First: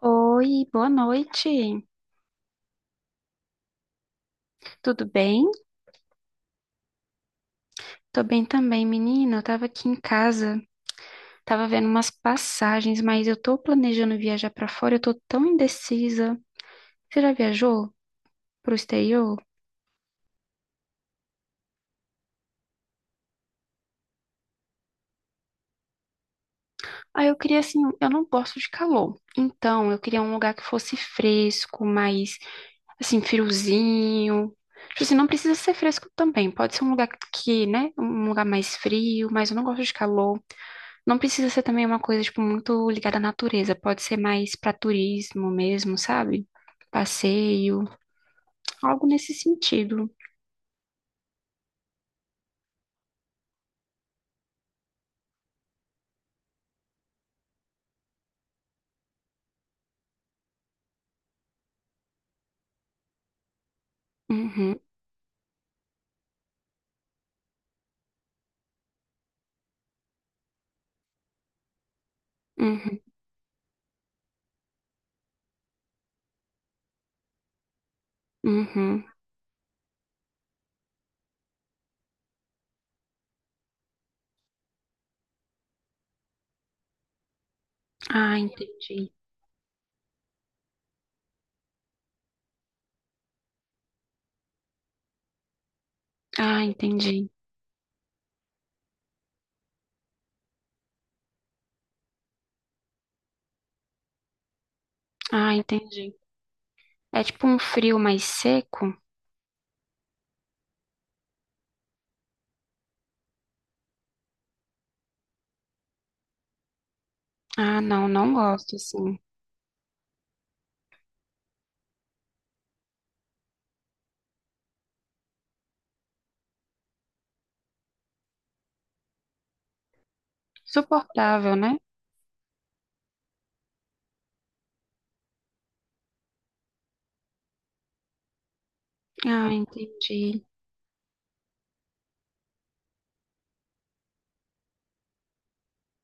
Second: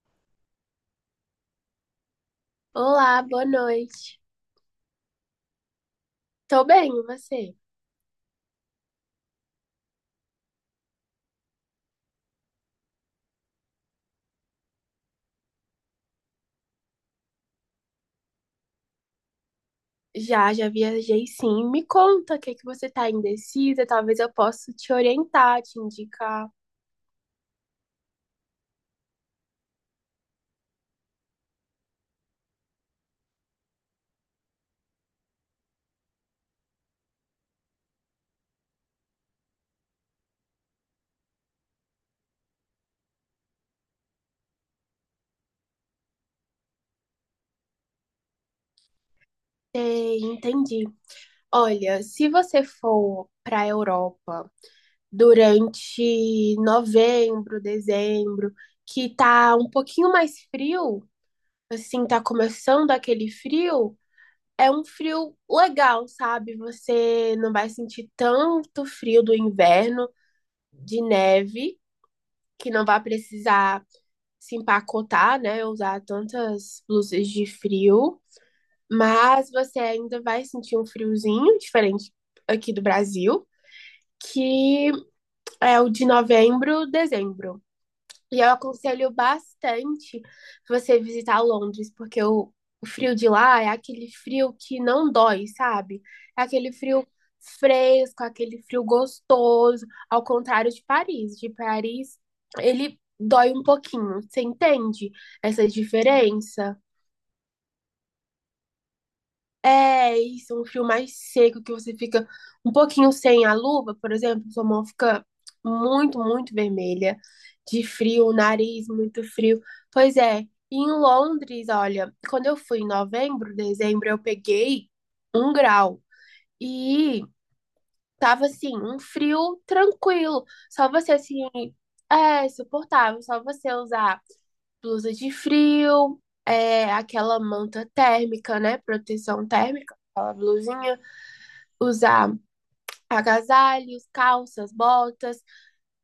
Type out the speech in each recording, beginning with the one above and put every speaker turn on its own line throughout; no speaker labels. Oi, boa noite.
Olá, boa noite.
Tudo bem?
Tô bem, e você?
Tô bem também, menina. Eu tava aqui em casa, tava vendo umas passagens, mas eu tô planejando viajar pra fora, eu tô tão indecisa. Você já viajou pro exterior?
Já viajei sim. Me conta o que que você tá indecisa, talvez eu possa te orientar, te indicar.
Ah, eu queria assim, eu não gosto de calor. Então, eu queria um lugar que fosse fresco, mais assim, friozinho. Tipo assim, não precisa ser fresco também. Pode ser um lugar que, né, um lugar mais frio, mas eu não gosto de calor. Não precisa ser também uma coisa, tipo, muito ligada à natureza. Pode ser mais para turismo mesmo, sabe? Passeio, algo nesse sentido.
Sei, entendi. Olha, se você for pra Europa durante novembro, dezembro, que tá um pouquinho mais frio, assim, tá começando aquele frio, é
Uhum,
um frio legal, sabe? Você não vai sentir tanto frio do inverno, de neve. Que não
uhum,
vai precisar se empacotar, né? Usar tantas blusas de frio,
uhum.
mas você ainda vai sentir um friozinho diferente aqui do Brasil, que é o de novembro, dezembro.
Ah,
E eu aconselho
entendi.
bastante você visitar Londres, porque o frio de lá é aquele frio que não dói, sabe? É
Ah,
aquele frio
entendi.
fresco, aquele frio gostoso, ao contrário de Paris. De Paris, ele dói um pouquinho, você entende
Ah,
essa
entendi.
diferença?
É tipo um frio mais seco?
É isso, um frio mais seco que você fica um pouquinho sem a luva, por exemplo, sua mão fica muito, muito vermelha,
Ah,
de
não,
frio,
não
o
gosto,
nariz
assim.
muito frio. Pois é, e em Londres, olha, quando eu fui em novembro, dezembro, eu peguei 1 grau e tava assim, um frio tranquilo, só você assim,
Suportável, né?
é suportável, só você usar blusa de frio, é, aquela manta térmica, né? Proteção
Ah,
térmica, aquela
entendi.
blusinha. Usar agasalhos, calças, botas.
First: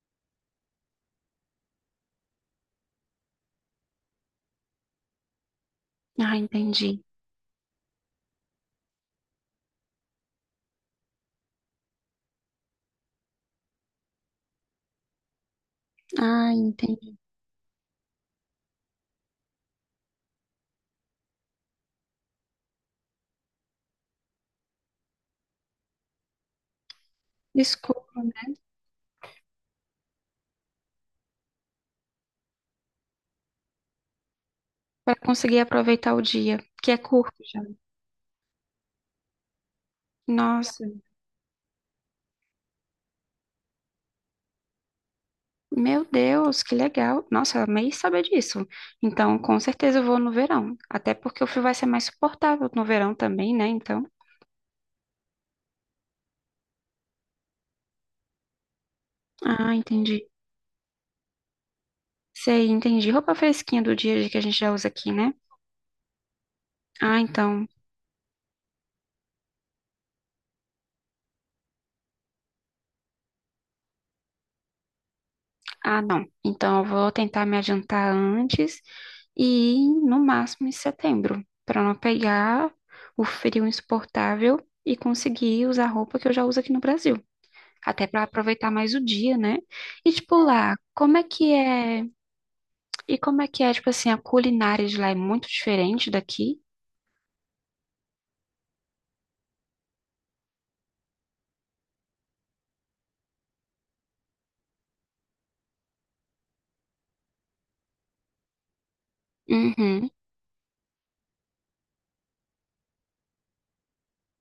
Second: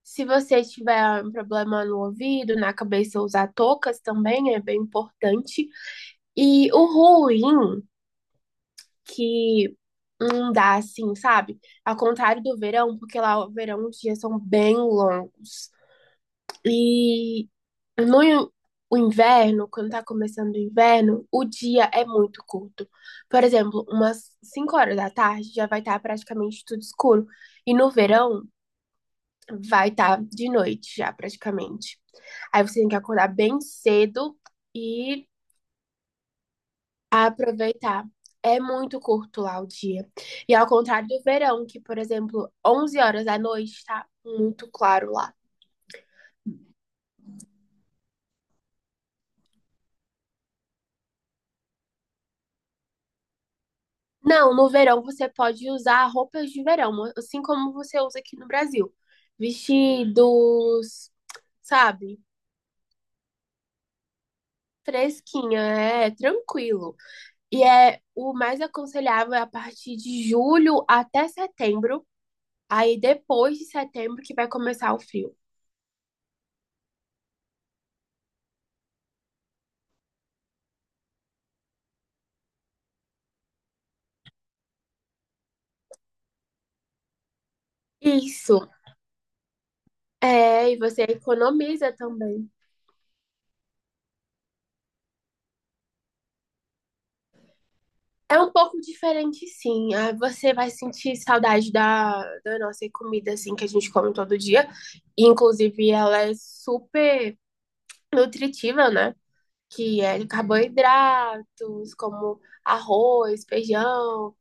Se você tiver um problema no ouvido, na cabeça, usar toucas também é bem importante.
Ah,
E o
entendi.
ruim que não dá assim, sabe? Ao contrário do verão, porque lá o verão os dias são bem longos.
Ah, entendi.
E No in- o inverno, quando tá começando o inverno, o dia é muito curto. Por exemplo, umas 5 horas da tarde já vai estar praticamente tudo escuro. E no
Desculpa, né?
verão vai estar de noite já praticamente. Aí você tem que acordar bem cedo
Para
e
conseguir aproveitar o dia, que é curto já.
aproveitar. É muito curto lá o dia. E ao
Nossa.
contrário do verão, que, por exemplo, 11 horas da noite tá muito claro lá.
Meu Deus, que legal. Nossa, eu amei saber disso. Então, com certeza eu vou no verão. Até porque o frio vai ser mais suportável no verão também, né? Então.
Não, no verão você pode usar roupas de verão, assim como você usa aqui no Brasil.
Ah, entendi.
Vestidos, sabe?
Sei, entendi. Roupa fresquinha do dia a dia que a gente já usa aqui, né?
Fresquinha, é tranquilo.
Ah,
E
então.
é o mais aconselhável é a partir de julho até setembro. Aí depois de setembro que vai começar o frio.
Ah, não. Então eu vou tentar me adiantar antes e ir no máximo em setembro, para não pegar o frio insuportável e conseguir usar roupa que eu já uso aqui no Brasil. Até para
Isso.
aproveitar mais o dia, né? E tipo
É,
lá,
e você
como é que
economiza
é.
também.
E como é que é, tipo assim, a culinária de lá é muito diferente daqui?
É um pouco diferente, sim. Ah, você vai sentir saudade da nossa comida, assim, que a gente come todo dia. Inclusive, ela é super nutritiva, né? Que
Uhum.
é de carboidratos, como arroz, feijão,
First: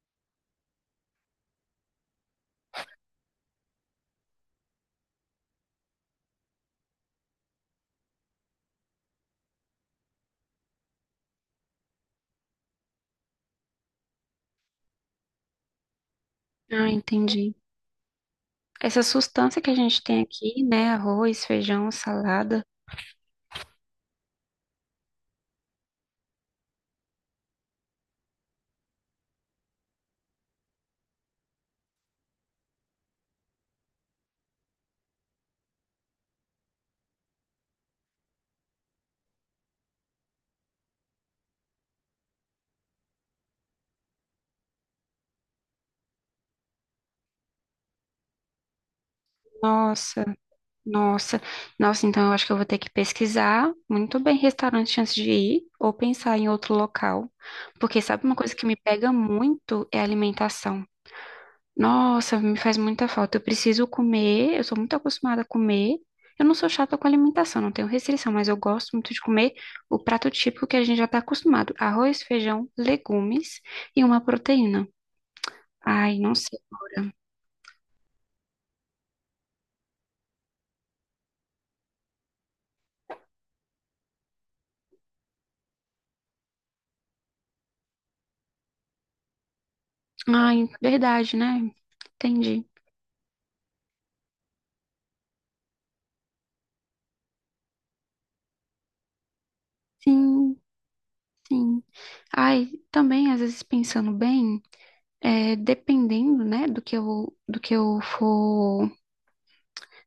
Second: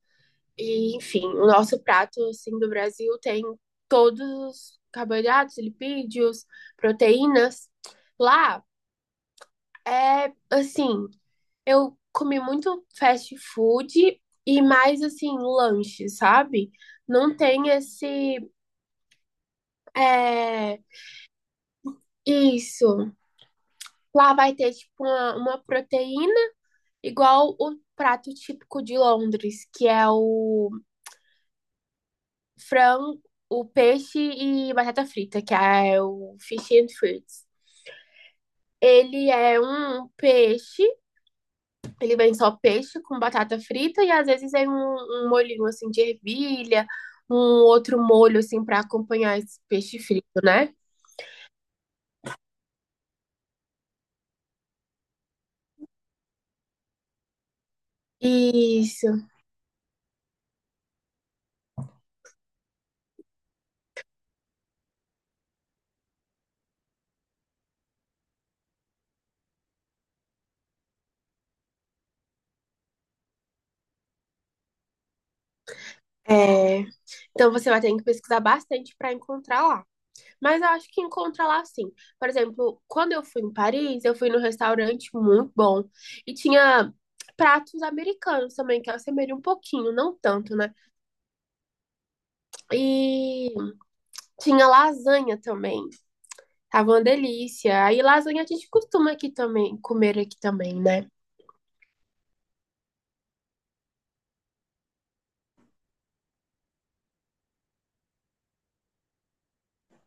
e, enfim, o nosso prato, assim, do Brasil tem todos os carboidratos, lipídios, proteínas. Lá é, assim, eu comi muito fast food e mais assim, lanche, sabe?
Ah,
Não
entendi.
tem esse.
Essa sustância que a gente tem aqui,
É,
né? Arroz, feijão, salada.
isso. Lá vai ter tipo uma proteína, igual o prato típico de Londres, que é o frango, o peixe e batata frita, que é o fish and fruits. Ele é um peixe Ele vem só peixe com batata frita e às vezes vem um molhinho assim de ervilha, um outro molho assim para acompanhar esse peixe
Nossa,
frito, né?
nossa. Nossa, então eu acho que eu vou ter que pesquisar muito bem restaurante antes de ir ou pensar em outro local. Porque sabe uma coisa que me
Isso.
pega muito é a alimentação. Nossa, me faz muita falta. Eu preciso comer, eu sou muito acostumada a comer. Eu não sou chata com alimentação, não tenho restrição, mas eu gosto muito de comer o prato típico que a gente já está acostumado: arroz, feijão, legumes e uma proteína. Ai, não sei
É.
agora.
Então você vai ter que pesquisar bastante para encontrar lá. Mas eu acho que encontra lá sim. Por exemplo, quando eu fui em Paris, eu fui num restaurante muito bom e tinha pratos americanos também, que assemelham um pouquinho, não tanto,
Ai,
né?
verdade, né? Entendi.
E tinha lasanha também. Tava uma delícia. Aí lasanha a gente costuma aqui também, comer aqui
Sim,
também, né?
sim. Ai, também, às vezes, pensando bem, é, dependendo, né, do que eu for.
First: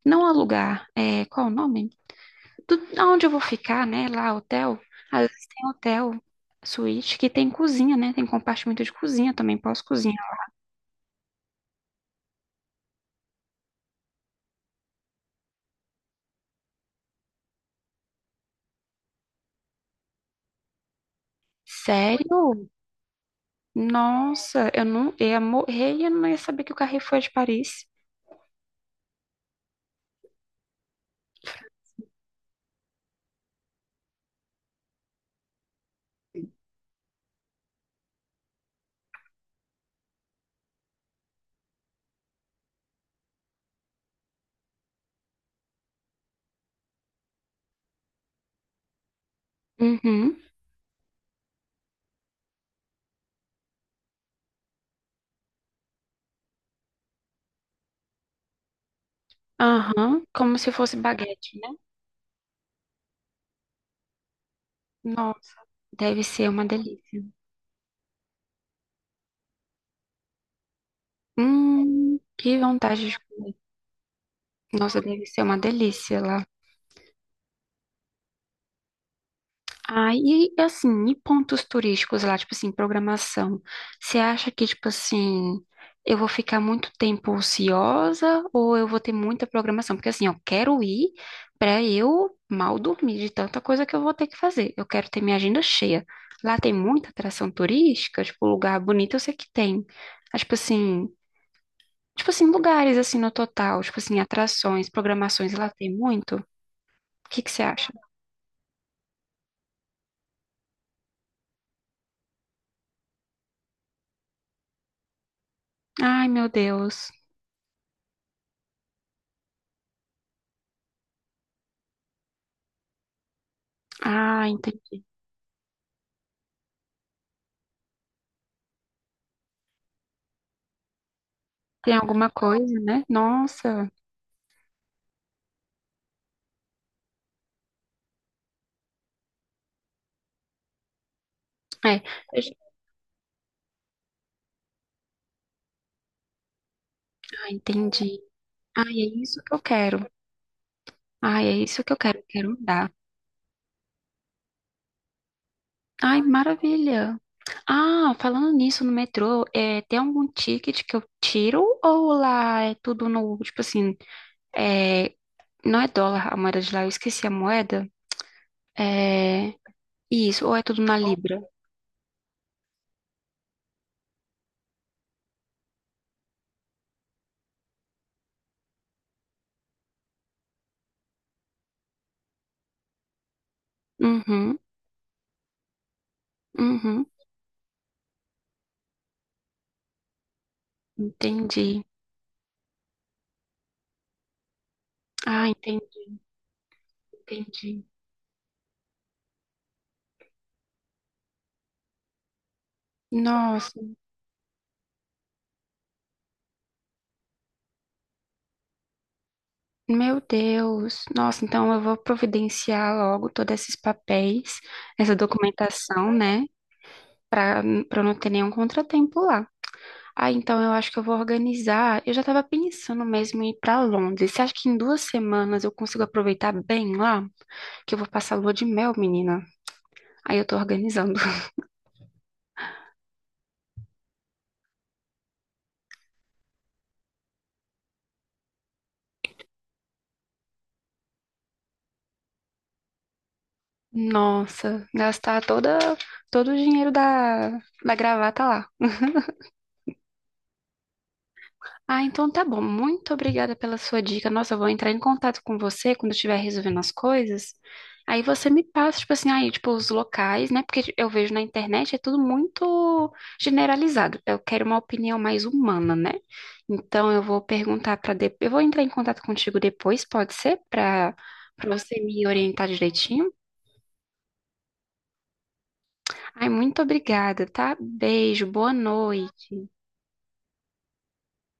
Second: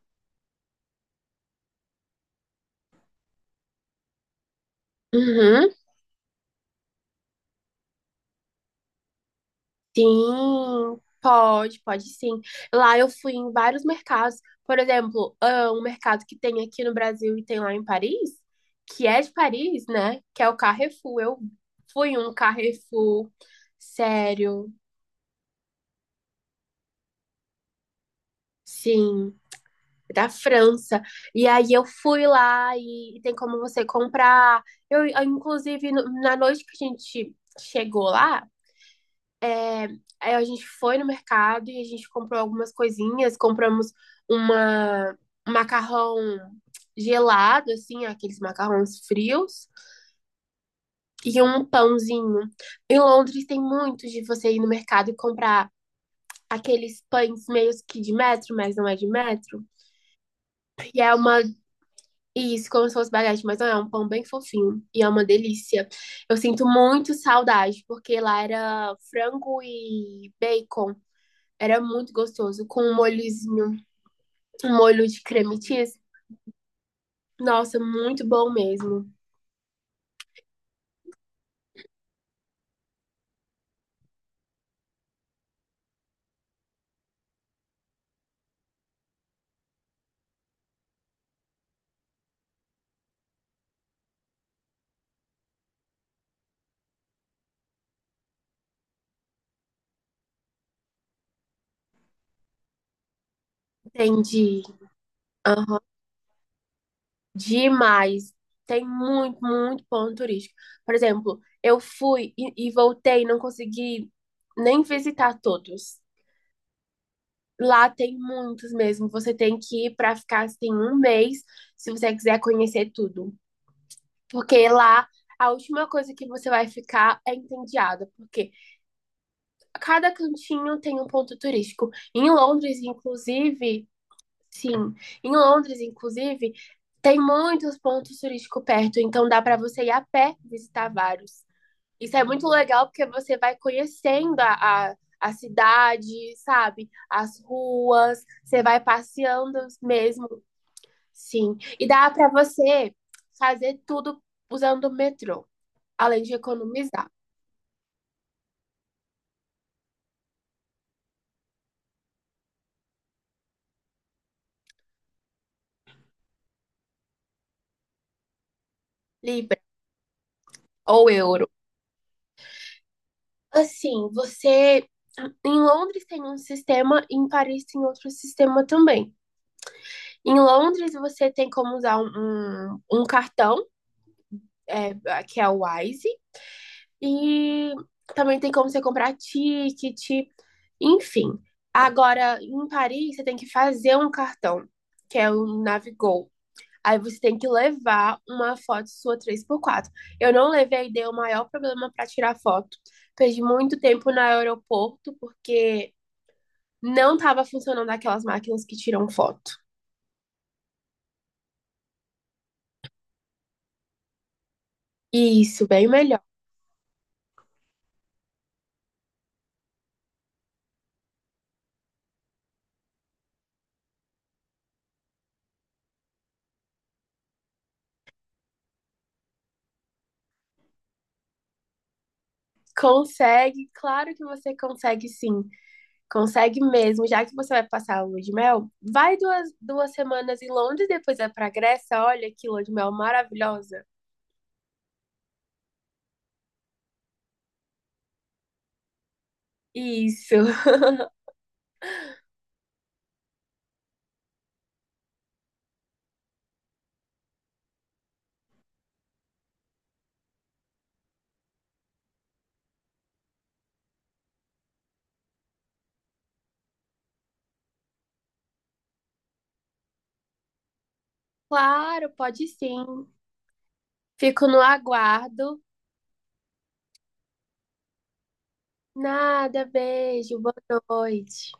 Não alugar, é, qual o nome? Do, aonde eu vou ficar, né? Lá, hotel. Às vezes tem
Uhum.
hotel, suíte, que tem cozinha, né? Tem compartimento de cozinha também, posso cozinhar.
Sim, pode sim. Lá eu fui em vários mercados. Por exemplo, ah, um mercado que tem aqui no Brasil e tem lá em Paris, que é de Paris, né? Que é o Carrefour. Eu fui em um
Sério?
Carrefour,
Nossa,
sério,
eu não eu ia morrer e eu não ia saber que o Carrefour é de Paris.
sim, da França. E aí eu fui lá e tem como você comprar. Eu, inclusive, na noite que a gente chegou lá, aí a gente foi no mercado e a gente comprou algumas coisinhas, compramos uma um macarrão gelado, assim, aqueles macarrões frios,
Uhum,
e um pãozinho. Em Londres tem muito de você ir no mercado e comprar aqueles pães meio que de metro, mas não é de metro.
aham. Como se fosse
E é uma.
baguete, né?
Isso, como se fosse baguete, mas não é, é um pão bem fofinho. E é uma
Nossa,
delícia.
deve
Eu
ser uma
sinto muito
delícia.
saudade, porque lá era frango e bacon. Era muito
Que
gostoso, com um
vontade de...
molhozinho Um
Nossa,
molho de
deve ser
creme
uma
cheese.
delícia lá.
Nossa, muito bom mesmo.
Ah, e assim, e pontos turísticos lá, tipo assim, programação. Você acha que, tipo assim, eu vou ficar muito tempo ociosa ou eu vou ter muita programação? Porque assim, eu quero ir pra eu mal dormir de tanta coisa que eu vou ter que fazer. Eu quero ter minha agenda cheia. Lá tem muita atração turística, tipo, lugar bonito eu sei que tem. Mas, tipo assim, lugares assim no total, tipo assim,
Entendi.
atrações, programações, lá
Aham.
tem muito. O que que você acha?
Demais. Tem muito, muito ponto turístico. Por exemplo, eu fui e voltei, não consegui nem visitar todos.
Ai, meu Deus.
Lá tem muitos mesmo. Você tem que ir para ficar assim um mês, se você quiser conhecer tudo.
Ah,
Porque
entendi.
lá a última coisa que você vai ficar é entediada, porque cada cantinho tem um ponto turístico.
Tem alguma
Em
coisa,
Londres,
né?
inclusive,
Nossa,
sim, em Londres, inclusive, tem muitos pontos turísticos perto, então dá para você ir a pé visitar vários.
é.
Isso é muito legal porque você vai conhecendo a cidade, sabe? As
Ah, entendi.
ruas, você vai
Ai, é isso que eu
passeando
quero.
mesmo.
Ai, é
Sim,
isso
e
que eu
dá
quero. Eu
para
quero mudar.
você fazer tudo usando o metrô,
Ai,
além de economizar
maravilha. Ah, falando nisso, no metrô, é, tem algum ticket que eu tiro ou lá é tudo no, tipo assim, é, não é dólar a moeda de lá, eu esqueci a moeda. É,
libra
isso, ou é tudo na
ou
libra?
euro. Assim, você em Londres tem um sistema, em Paris tem outro sistema também. Em Londres, você tem como usar um cartão,
Uhum,
é, que é o Wise,
uhum,
e também tem como você comprar ticket, enfim.
entendi.
Agora, em Paris, você tem que fazer um cartão, que é
Ah,
o
entendi,
Navigo. Aí você tem que
entendi.
levar uma foto sua 3x4. Eu não levei, deu o maior problema para tirar foto. Perdi muito
Nossa.
tempo no aeroporto, porque não estava funcionando aquelas máquinas que tiram foto.
Meu Deus, nossa, então eu vou providenciar logo todos esses papéis, essa
Isso, bem
documentação,
melhor.
né? Para para não ter nenhum contratempo lá. Ah, então eu acho que eu vou organizar. Eu já estava pensando mesmo em ir para Londres. Você acha que em 2 semanas eu consigo aproveitar bem lá? Que eu vou passar lua de mel, menina. Aí eu tô organizando.
Consegue, claro que você consegue sim. Consegue mesmo, já que você vai passar a lua de mel, vai duas semanas em Londres, depois vai pra Grécia, olha que lua de mel maravilhosa.
Nossa, gastar todo o dinheiro da gravata lá.
Isso.
Ah, então tá bom. Muito obrigada pela sua dica. Nossa, eu vou entrar em contato com você quando eu estiver resolvendo as coisas. Aí você me passa, tipo assim, aí, tipo, os locais, né? Porque eu vejo na internet é tudo muito generalizado. Eu quero uma opinião mais humana, né? Então eu vou perguntar para depois. Eu vou entrar em contato contigo depois, pode ser? Para você
Claro,
me
pode
orientar
sim.
direitinho.
Fico no aguardo.
Ai, muito obrigada, tá? Beijo, boa
Nada,
noite.
beijo, boa noite.